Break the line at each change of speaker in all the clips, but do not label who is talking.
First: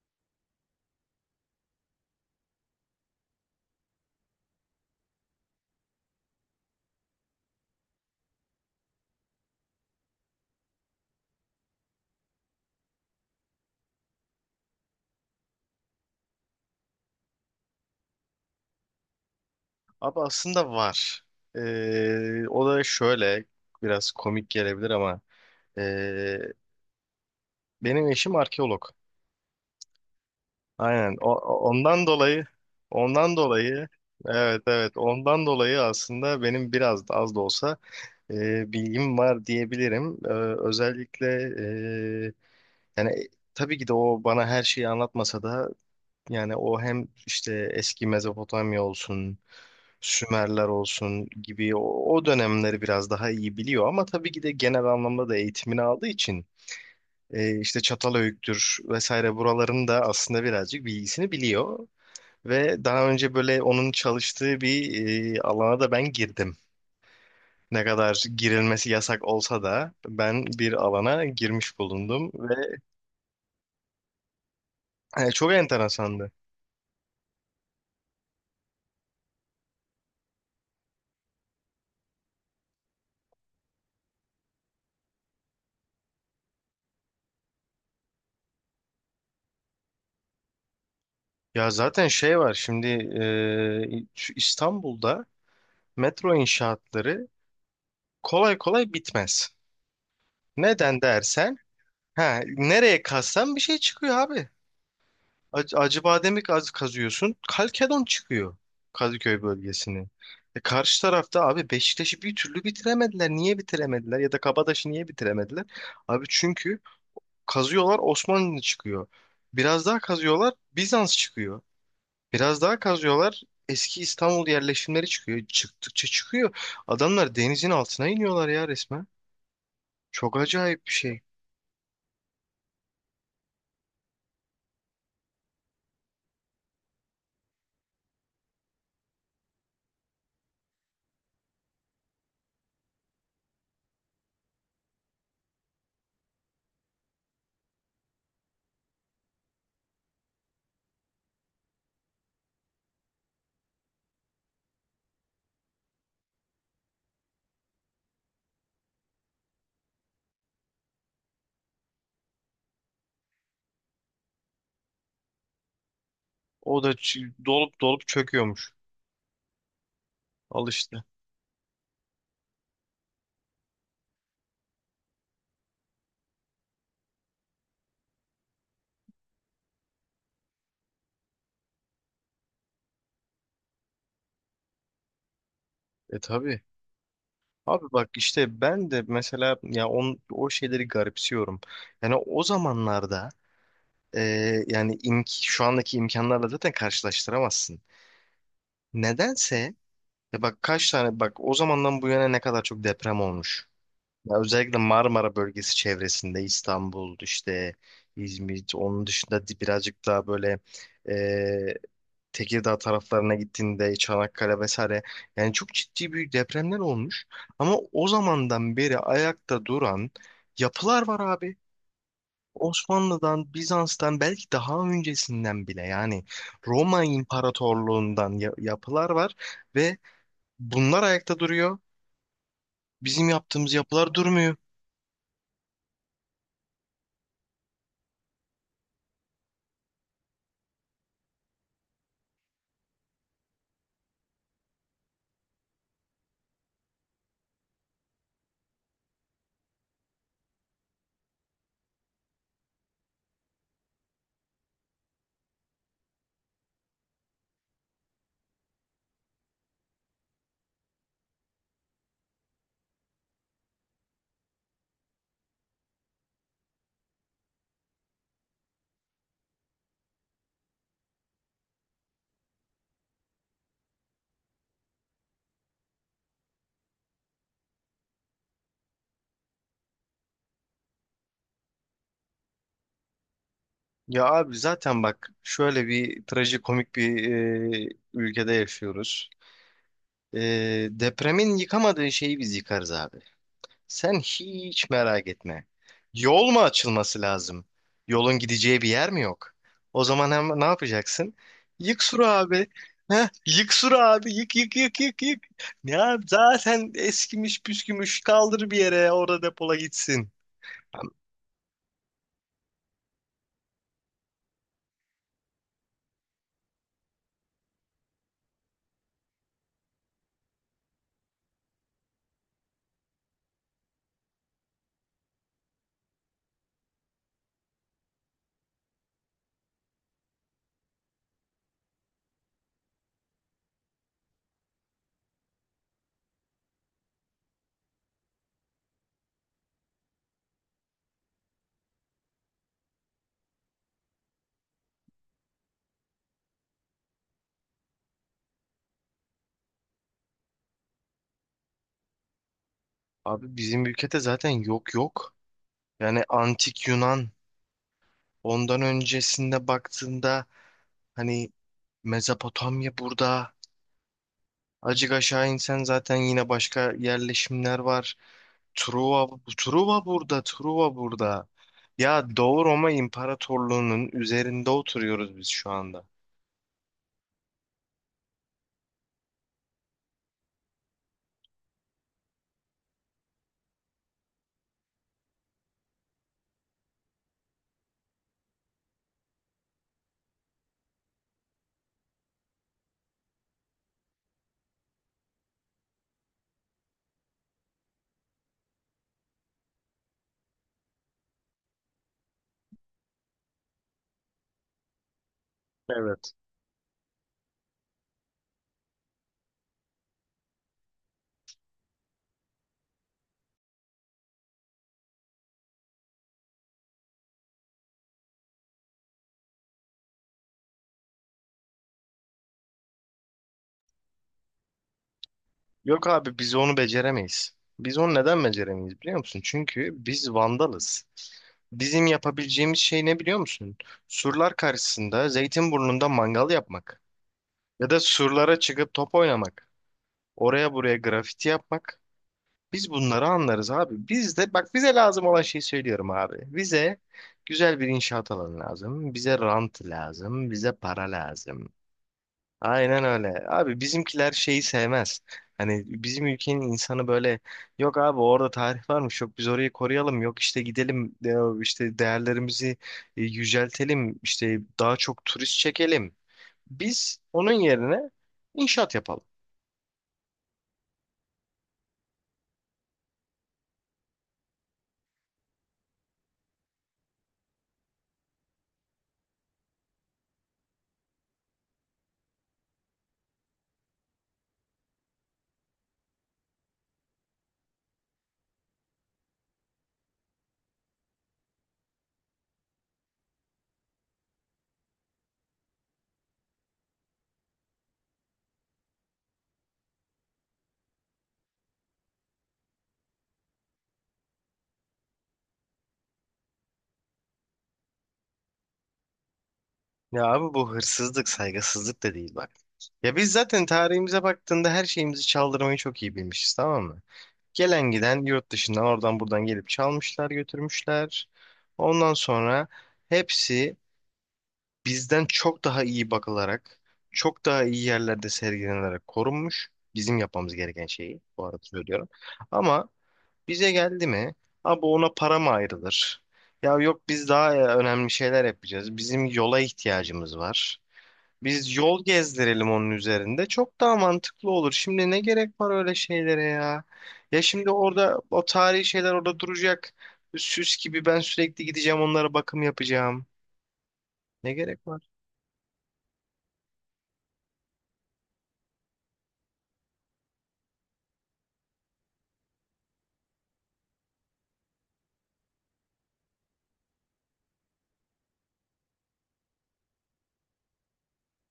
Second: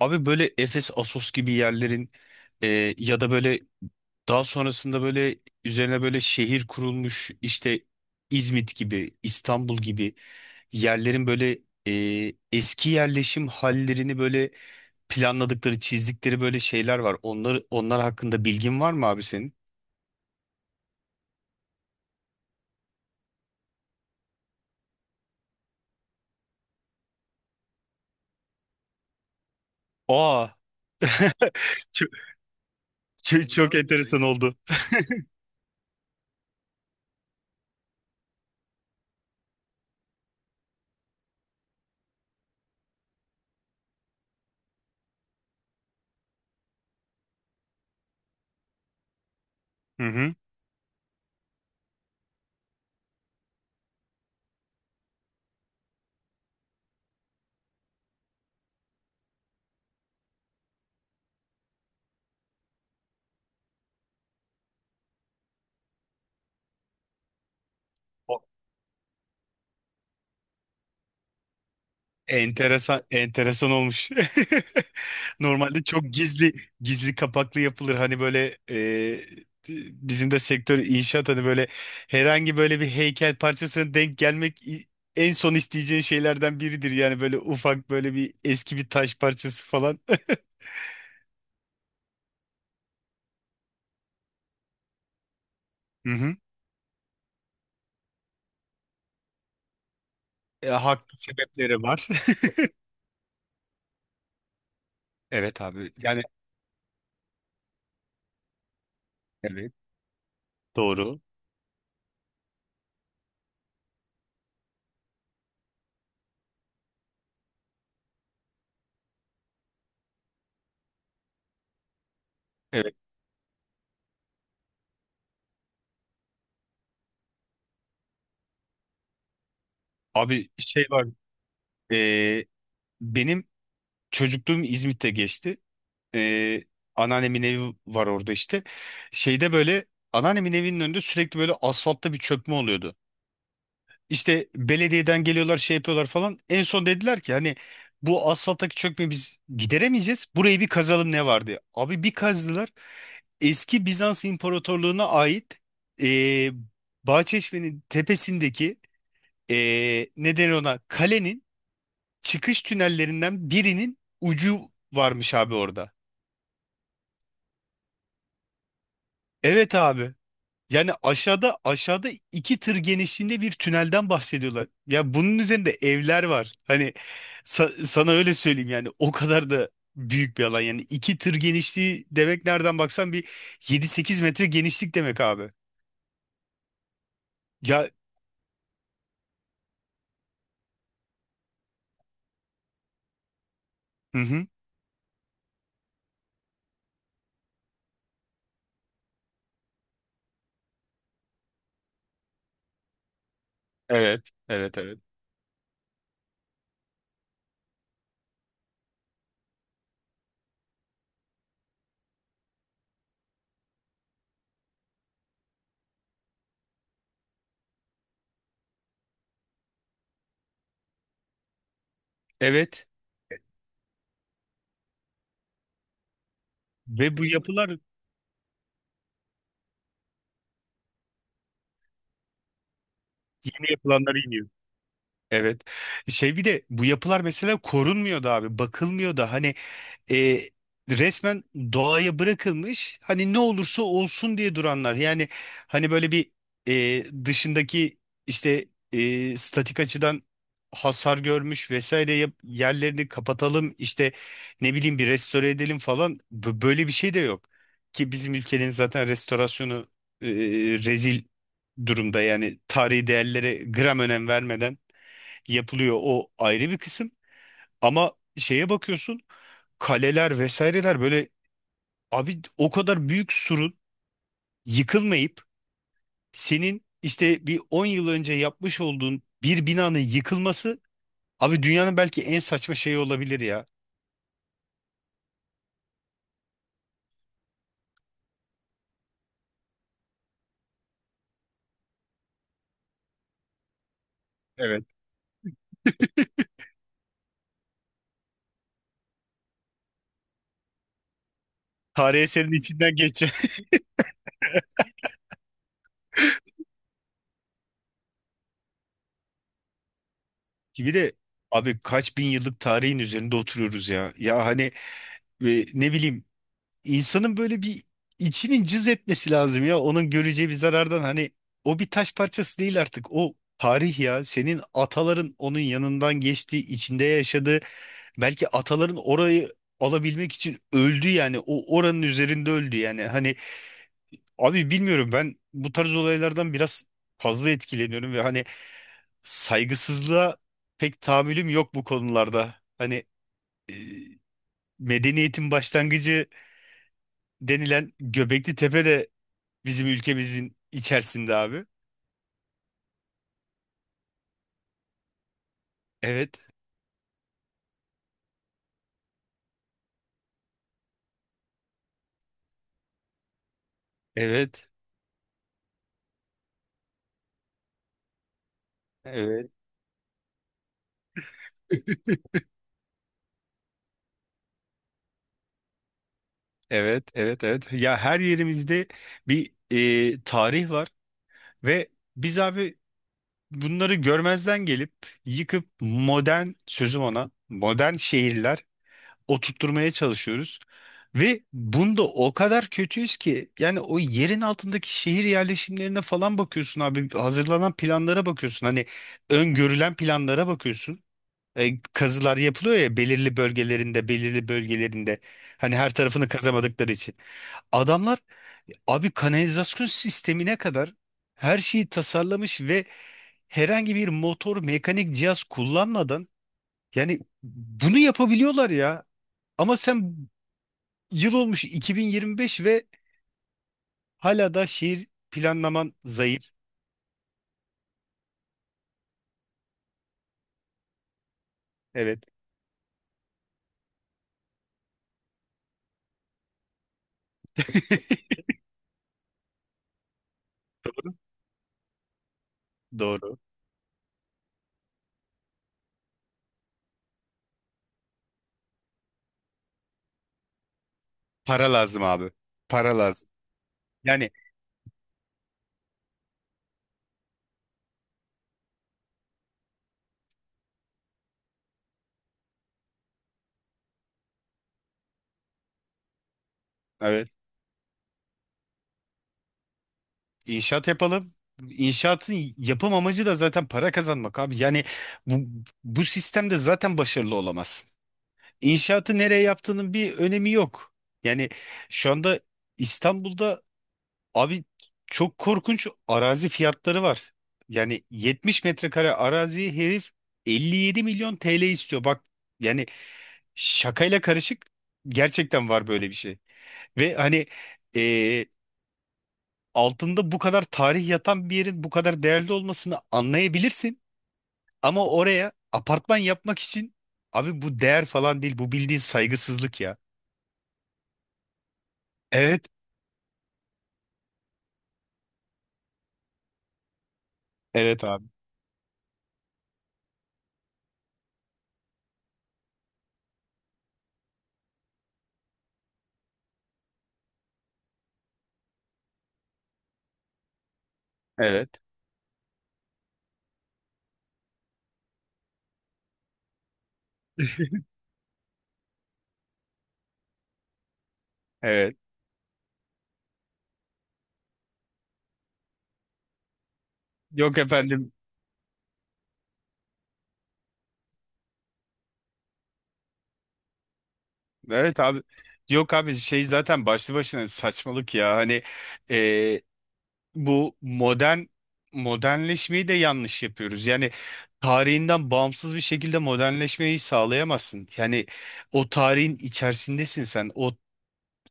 Abi, böyle Efes, Assos gibi yerlerin ya da böyle daha sonrasında böyle üzerine böyle şehir kurulmuş işte, İzmit gibi, İstanbul gibi yerlerin böyle eski yerleşim hallerini böyle planladıkları, çizdikleri böyle şeyler var. Onlar hakkında bilgin var mı abi senin?
Abi aslında var. O da şöyle biraz komik gelebilir ama ee, benim eşim arkeolog.
Aa,
Aynen. Ondan
çok,
dolayı ondan
çok, çok
dolayı
enteresan oldu.
evet, evet, ondan dolayı aslında benim biraz da az da olsa bilgim var diyebilirim. Özellikle ee, yani, tabii ki de o bana her şeyi anlatmasa da. Yani o hem işte eski Mezopotamya olsun,
Hı hı.
Sümerler olsun gibi o dönemleri biraz daha iyi biliyor ama tabii ki de genel anlamda da eğitimini aldığı için işte Çatalhöyük'tür vesaire, buraların da aslında birazcık bilgisini biliyor. Ve daha önce böyle onun çalıştığı bir alana da ben girdim. Ne kadar girilmesi yasak olsa da ben bir alana girmiş bulundum ve
Enteresan, enteresan olmuş.
çok
Normalde çok
enteresandı.
gizli kapaklı yapılır. Hani böyle, bizim de sektör inşaat, hani böyle herhangi böyle bir heykel parçasına denk gelmek en son isteyeceğin şeylerden biridir. Yani böyle ufak böyle bir eski bir taş parçası falan.
Ya zaten şey var şimdi, şu İstanbul'da
Hı
metro
hı.
inşaatları kolay kolay bitmez.
E,
Neden
haklı
dersen,
sebepleri var.
ha, nereye kazsan bir şey çıkıyor abi.
Evet abi. Yani
Acıbadem'i kazıyorsun, Kalkedon çıkıyor, Kadıköy
evet.
bölgesini. Karşı
Doğru.
tarafta abi Beşiktaş'ı bir türlü bitiremediler. Niye bitiremediler ya da Kabataş'ı niye bitiremediler? Abi çünkü kazıyorlar, Osmanlı çıkıyor. Biraz daha kazıyorlar, Bizans çıkıyor. Biraz daha
Evet.
kazıyorlar. Eski İstanbul yerleşimleri çıkıyor. Çıktıkça çıkıyor. Adamlar denizin altına iniyorlar ya, resmen. Çok
Abi şey
acayip bir
var.
şey.
e, benim çocukluğum İzmit'te geçti. e, anneannemin evi var orada işte. Şeyde böyle anneannemin evinin önünde sürekli böyle asfaltta bir çökme oluyordu. İşte belediyeden geliyorlar, şey yapıyorlar falan. En son dediler ki hani bu asfalttaki çökmeyi biz gideremeyeceğiz, burayı bir kazalım ne var diye. Abi bir kazdılar. Eski Bizans İmparatorluğu'na ait, e, Bahçeşme'nin tepesindeki, ne denir ona, kalenin çıkış tünellerinden birinin ucu varmış abi orada.
O da dolup dolup çöküyormuş.
Evet abi.
Al
Yani
işte.
aşağıda aşağıda iki tır genişliğinde bir tünelden bahsediyorlar. Ya bunun üzerinde evler var. Hani, sana öyle söyleyeyim, yani o kadar da büyük bir alan. Yani iki tır genişliği demek, nereden baksan bir 7-8 metre genişlik demek abi.
E tabii. Abi
Ya,
bak işte ben de mesela, ya o şeyleri garipsiyorum. Yani o zamanlarda,
hı
e,
hı.
yani şu andaki imkanlarla zaten karşılaştıramazsın. Nedense, ya bak, kaç tane bak o zamandan bu yana ne kadar çok deprem olmuş.
Evet,
Ya özellikle
evet, evet.
Marmara bölgesi çevresinde İstanbul, işte İzmir, onun dışında birazcık daha böyle e, Tekirdağ taraflarına gittiğinde, Çanakkale vesaire, yani çok ciddi büyük depremler olmuş. Ama o zamandan beri ayakta duran yapılar var abi.
Evet,
Osmanlı'dan, Bizans'tan, belki daha öncesinden bile yani Roma
ve bu yapılar
İmparatorluğu'ndan yapılar var ve bunlar ayakta duruyor. Bizim
yeni
yaptığımız yapılar
yapılanlara iniyor.
durmuyor.
Evet. Şey, bir de bu yapılar mesela korunmuyor da abi, bakılmıyor da. Hani, e, resmen doğaya bırakılmış, hani ne olursa olsun diye duranlar. Yani, hani böyle bir dışındaki, işte statik açıdan hasar görmüş vesaire, yerlerini kapatalım, işte ne bileyim, bir restore edelim falan, böyle bir şey de yok. Ki bizim ülkenin zaten restorasyonu e, rezil durumda, yani tarihi değerlere gram önem vermeden yapılıyor, o ayrı bir kısım. Ama şeye bakıyorsun, kaleler vesaireler, böyle abi o kadar büyük surun yıkılmayıp senin işte bir 10 yıl önce yapmış olduğun bir binanın yıkılması, abi dünyanın belki en saçma şeyi olabilir ya.
Ya abi, zaten bak, şöyle bir trajikomik bir ülkede yaşıyoruz. E, Depremin yıkamadığı şeyi biz yıkarız abi. Sen hiç
Evet.
merak etme. Yol mu açılması lazım? Yolun gideceği bir yer mi yok? O zaman hem ne yapacaksın? Yık
Tarih
suru
eserinin
abi.
içinden geçen.
Heh, yık suru abi. Yık yık yık yık yık. Ya zaten eskimiş püskümüş, kaldır bir yere, orada depola, gitsin.
Bir de abi kaç bin yıllık tarihin üzerinde oturuyoruz ya. Ya hani, ne bileyim, İnsanın böyle bir içinin cız etmesi lazım ya. Onun göreceği bir zarardan, hani o bir taş parçası değil artık. O tarih ya. Senin ataların onun yanından geçti, içinde yaşadı. Belki ataların orayı alabilmek için öldü yani. O, oranın üzerinde öldü yani. Hani abi, bilmiyorum, ben bu tarz olaylardan biraz fazla etkileniyorum ve hani saygısızlığa pek tahammülüm yok bu konularda. Hani medeniyetin başlangıcı denilen Göbekli Tepe bizim ülkemizin içerisinde abi.
Abi, bizim ülkede zaten yok yok. Yani
Evet.
antik Yunan, ondan öncesinde baktığında hani Mezopotamya burada.
Evet.
Acık aşağı insen zaten yine başka yerleşimler var. Truva,
Evet.
Truva burada, Truva burada. Ya, Doğu Roma İmparatorluğu'nun üzerinde oturuyoruz biz şu anda.
Evet, evet, evet. Ya her yerimizde bir tarih var ve biz abi bunları görmezden gelip yıkıp modern, sözüm ona modern şehirler oturtturmaya çalışıyoruz. Ve bunda o kadar kötüyüz ki, yani o yerin altındaki şehir yerleşimlerine falan bakıyorsun abi, hazırlanan planlara bakıyorsun, hani öngörülen planlara bakıyorsun. Kazılar yapılıyor ya, belirli bölgelerinde belirli bölgelerinde, hani her tarafını
Evet.
kazamadıkları için. Adamlar abi kanalizasyon sistemine kadar her şeyi tasarlamış ve herhangi bir motor, mekanik cihaz kullanmadan, yani bunu yapabiliyorlar ya. Ama sen, yıl olmuş 2025 ve hala da şehir planlaman
Yok abi,
zayıf.
biz onu beceremeyiz. Biz onu neden beceremeyiz biliyor musun? Çünkü biz vandalız. Bizim
Evet.
yapabileceğimiz şey ne biliyor musun? Surlar karşısında Zeytinburnu'nda mangal yapmak. Ya da surlara çıkıp top oynamak. Oraya buraya
Doğru.
grafiti yapmak. Biz bunları
Doğru.
anlarız abi. Biz de bak, bize lazım olan şeyi söylüyorum abi. Bize güzel bir inşaat alanı lazım. Bize rant lazım. Bize para lazım.
Para lazım abi. Para
Aynen
lazım.
öyle. Abi
Yani
bizimkiler şeyi sevmez. Hani bizim ülkenin insanı böyle, yok abi orada tarih varmış, yok biz orayı koruyalım, yok işte gidelim işte değerlerimizi yüceltelim, işte daha çok turist çekelim. Biz
evet.
onun yerine inşaat yapalım.
İnşaat yapalım. İnşaatın yapım amacı da zaten para kazanmak abi. Yani bu sistemde zaten başarılı olamazsın. İnşaatı nereye yaptığının bir önemi yok. Yani şu anda İstanbul'da abi çok korkunç arazi fiyatları var. Yani 70 metrekare araziyi herif 57 milyon TL istiyor. Bak, yani şakayla karışık gerçekten var böyle bir şey. Ve hani, altında bu kadar tarih yatan bir yerin bu kadar değerli olmasını anlayabilirsin. Ama oraya apartman yapmak için, abi bu değer falan değil. Bu bildiğin saygısızlık ya.
Ya abi, bu hırsızlık, saygısızlık da değil bak.
Evet.
Ya biz zaten tarihimize baktığında her şeyimizi çaldırmayı çok iyi bilmişiz, tamam mı? Gelen
Evet
giden
abi.
yurt dışından, oradan buradan gelip çalmışlar, götürmüşler. Ondan sonra hepsi bizden çok daha iyi bakılarak, çok daha iyi yerlerde sergilenerek korunmuş. Bizim yapmamız gereken şeyi bu arada
Evet.
söylüyorum. Ama bize geldi mi, abi ona para mı ayrılır? Ya yok, biz daha önemli şeyler yapacağız. Bizim yola ihtiyacımız var. Biz
Evet.
yol gezdirelim onun üzerinde. Çok daha mantıklı olur. Şimdi ne gerek var öyle şeylere ya? Ya
Yok
şimdi
efendim.
orada o tarihi şeyler orada duracak. Süs gibi ben sürekli gideceğim onlara bakım yapacağım. Ne gerek
Evet
var?
abi. Yok abi, şey zaten başlı başına saçmalık ya. Hani, e, bu modernleşmeyi de yanlış yapıyoruz. Yani tarihinden bağımsız bir şekilde modernleşmeyi sağlayamazsın. Yani o tarihin içerisindesin sen. O,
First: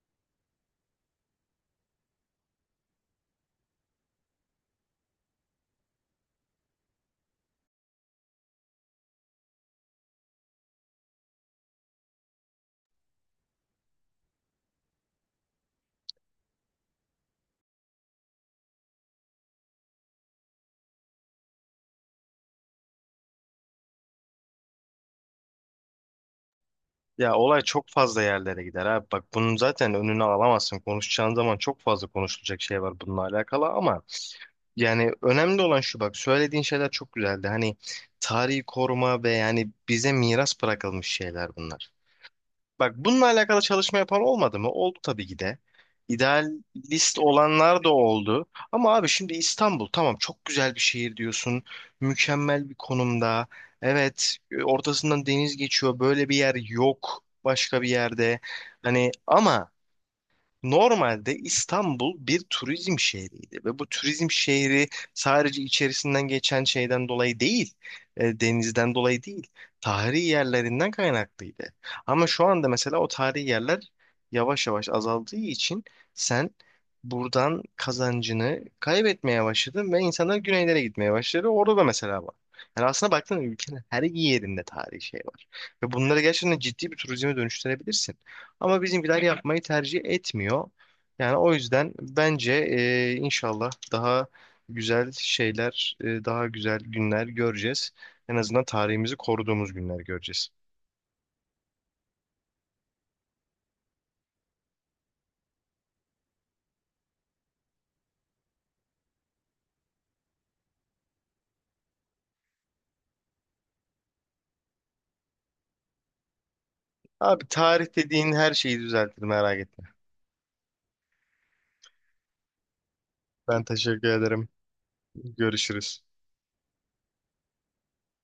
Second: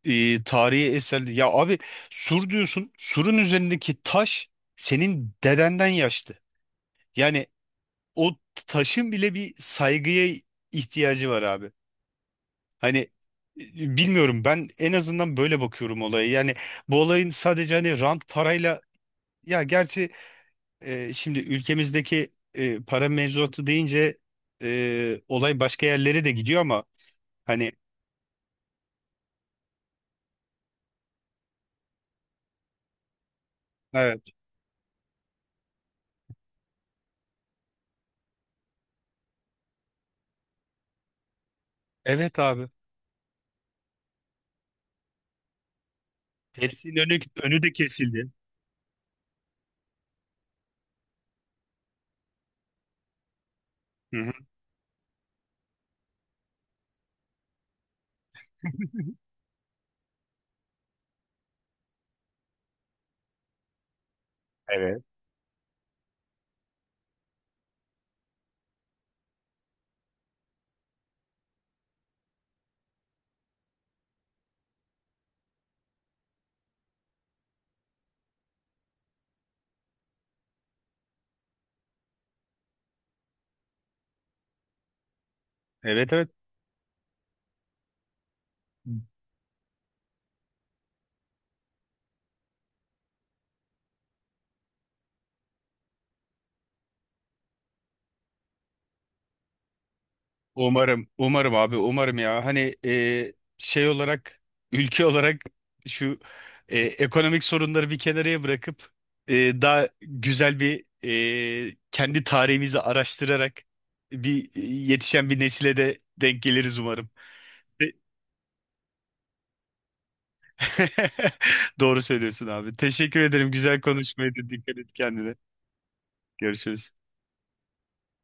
tarihi eserli. Ya abi, sur diyorsun. Surun üzerindeki taş senin dedenden yaşlı. Yani o taşın bile bir saygıya ihtiyacı var abi. Hani, bilmiyorum, ben en azından böyle bakıyorum olaya. Yani bu olayın sadece hani rant, parayla, ya gerçi şimdi ülkemizdeki para mevzuatı deyince, olay başka yerlere de gidiyor ama,
Ya olay
hani,
çok fazla yerlere gider abi. Bak, bunun zaten önünü alamazsın. Konuşacağın zaman çok fazla konuşulacak şey var bununla alakalı, ama
evet.
yani önemli olan şu: bak, söylediğin şeyler çok güzeldi. Hani tarihi koruma ve yani bize miras bırakılmış şeyler bunlar.
Evet abi.
Bak bununla alakalı çalışma yapan olmadı mı? Oldu tabii ki de.
Hepsinin
İdealist
önü de
olanlar da
kesildi.
oldu. Ama abi, şimdi İstanbul tamam, çok güzel bir şehir diyorsun. Mükemmel bir konumda.
Hı hı.
Evet, ortasından deniz geçiyor. Böyle bir yer yok başka bir yerde. Hani ama normalde İstanbul bir turizm şehriydi ve bu turizm şehri
Evet.
sadece içerisinden geçen şeyden dolayı değil, denizden dolayı değil, tarihi yerlerinden kaynaklıydı. Ama şu anda mesela o tarihi yerler yavaş yavaş azaldığı için sen buradan kazancını kaybetmeye başladın ve insanlar güneylere gitmeye başladı. Orada da mesela var. Yani aslında baktığında ülkenin her yerinde tarihi şey var. Ve
Evet,
bunları
evet.
gerçekten ciddi bir turizme dönüştürebilirsin. Ama bizimkiler yapmayı tercih etmiyor. Yani o yüzden bence, inşallah daha güzel şeyler, daha güzel günler göreceğiz. En azından tarihimizi koruduğumuz günler göreceğiz.
Umarım, umarım abi, umarım ya. Hani, şey olarak, ülke olarak, şu ekonomik sorunları bir kenara bırakıp, daha güzel bir, kendi tarihimizi araştırarak bir, yetişen bir nesile de denk geliriz umarım.
Abi tarih
E-
dediğin her şeyi düzeltir, merak etme.
Doğru söylüyorsun abi. Teşekkür ederim.
Ben
Güzel
teşekkür ederim.
konuşmaydı. Dikkat et kendine.
Görüşürüz.
Görüşürüz.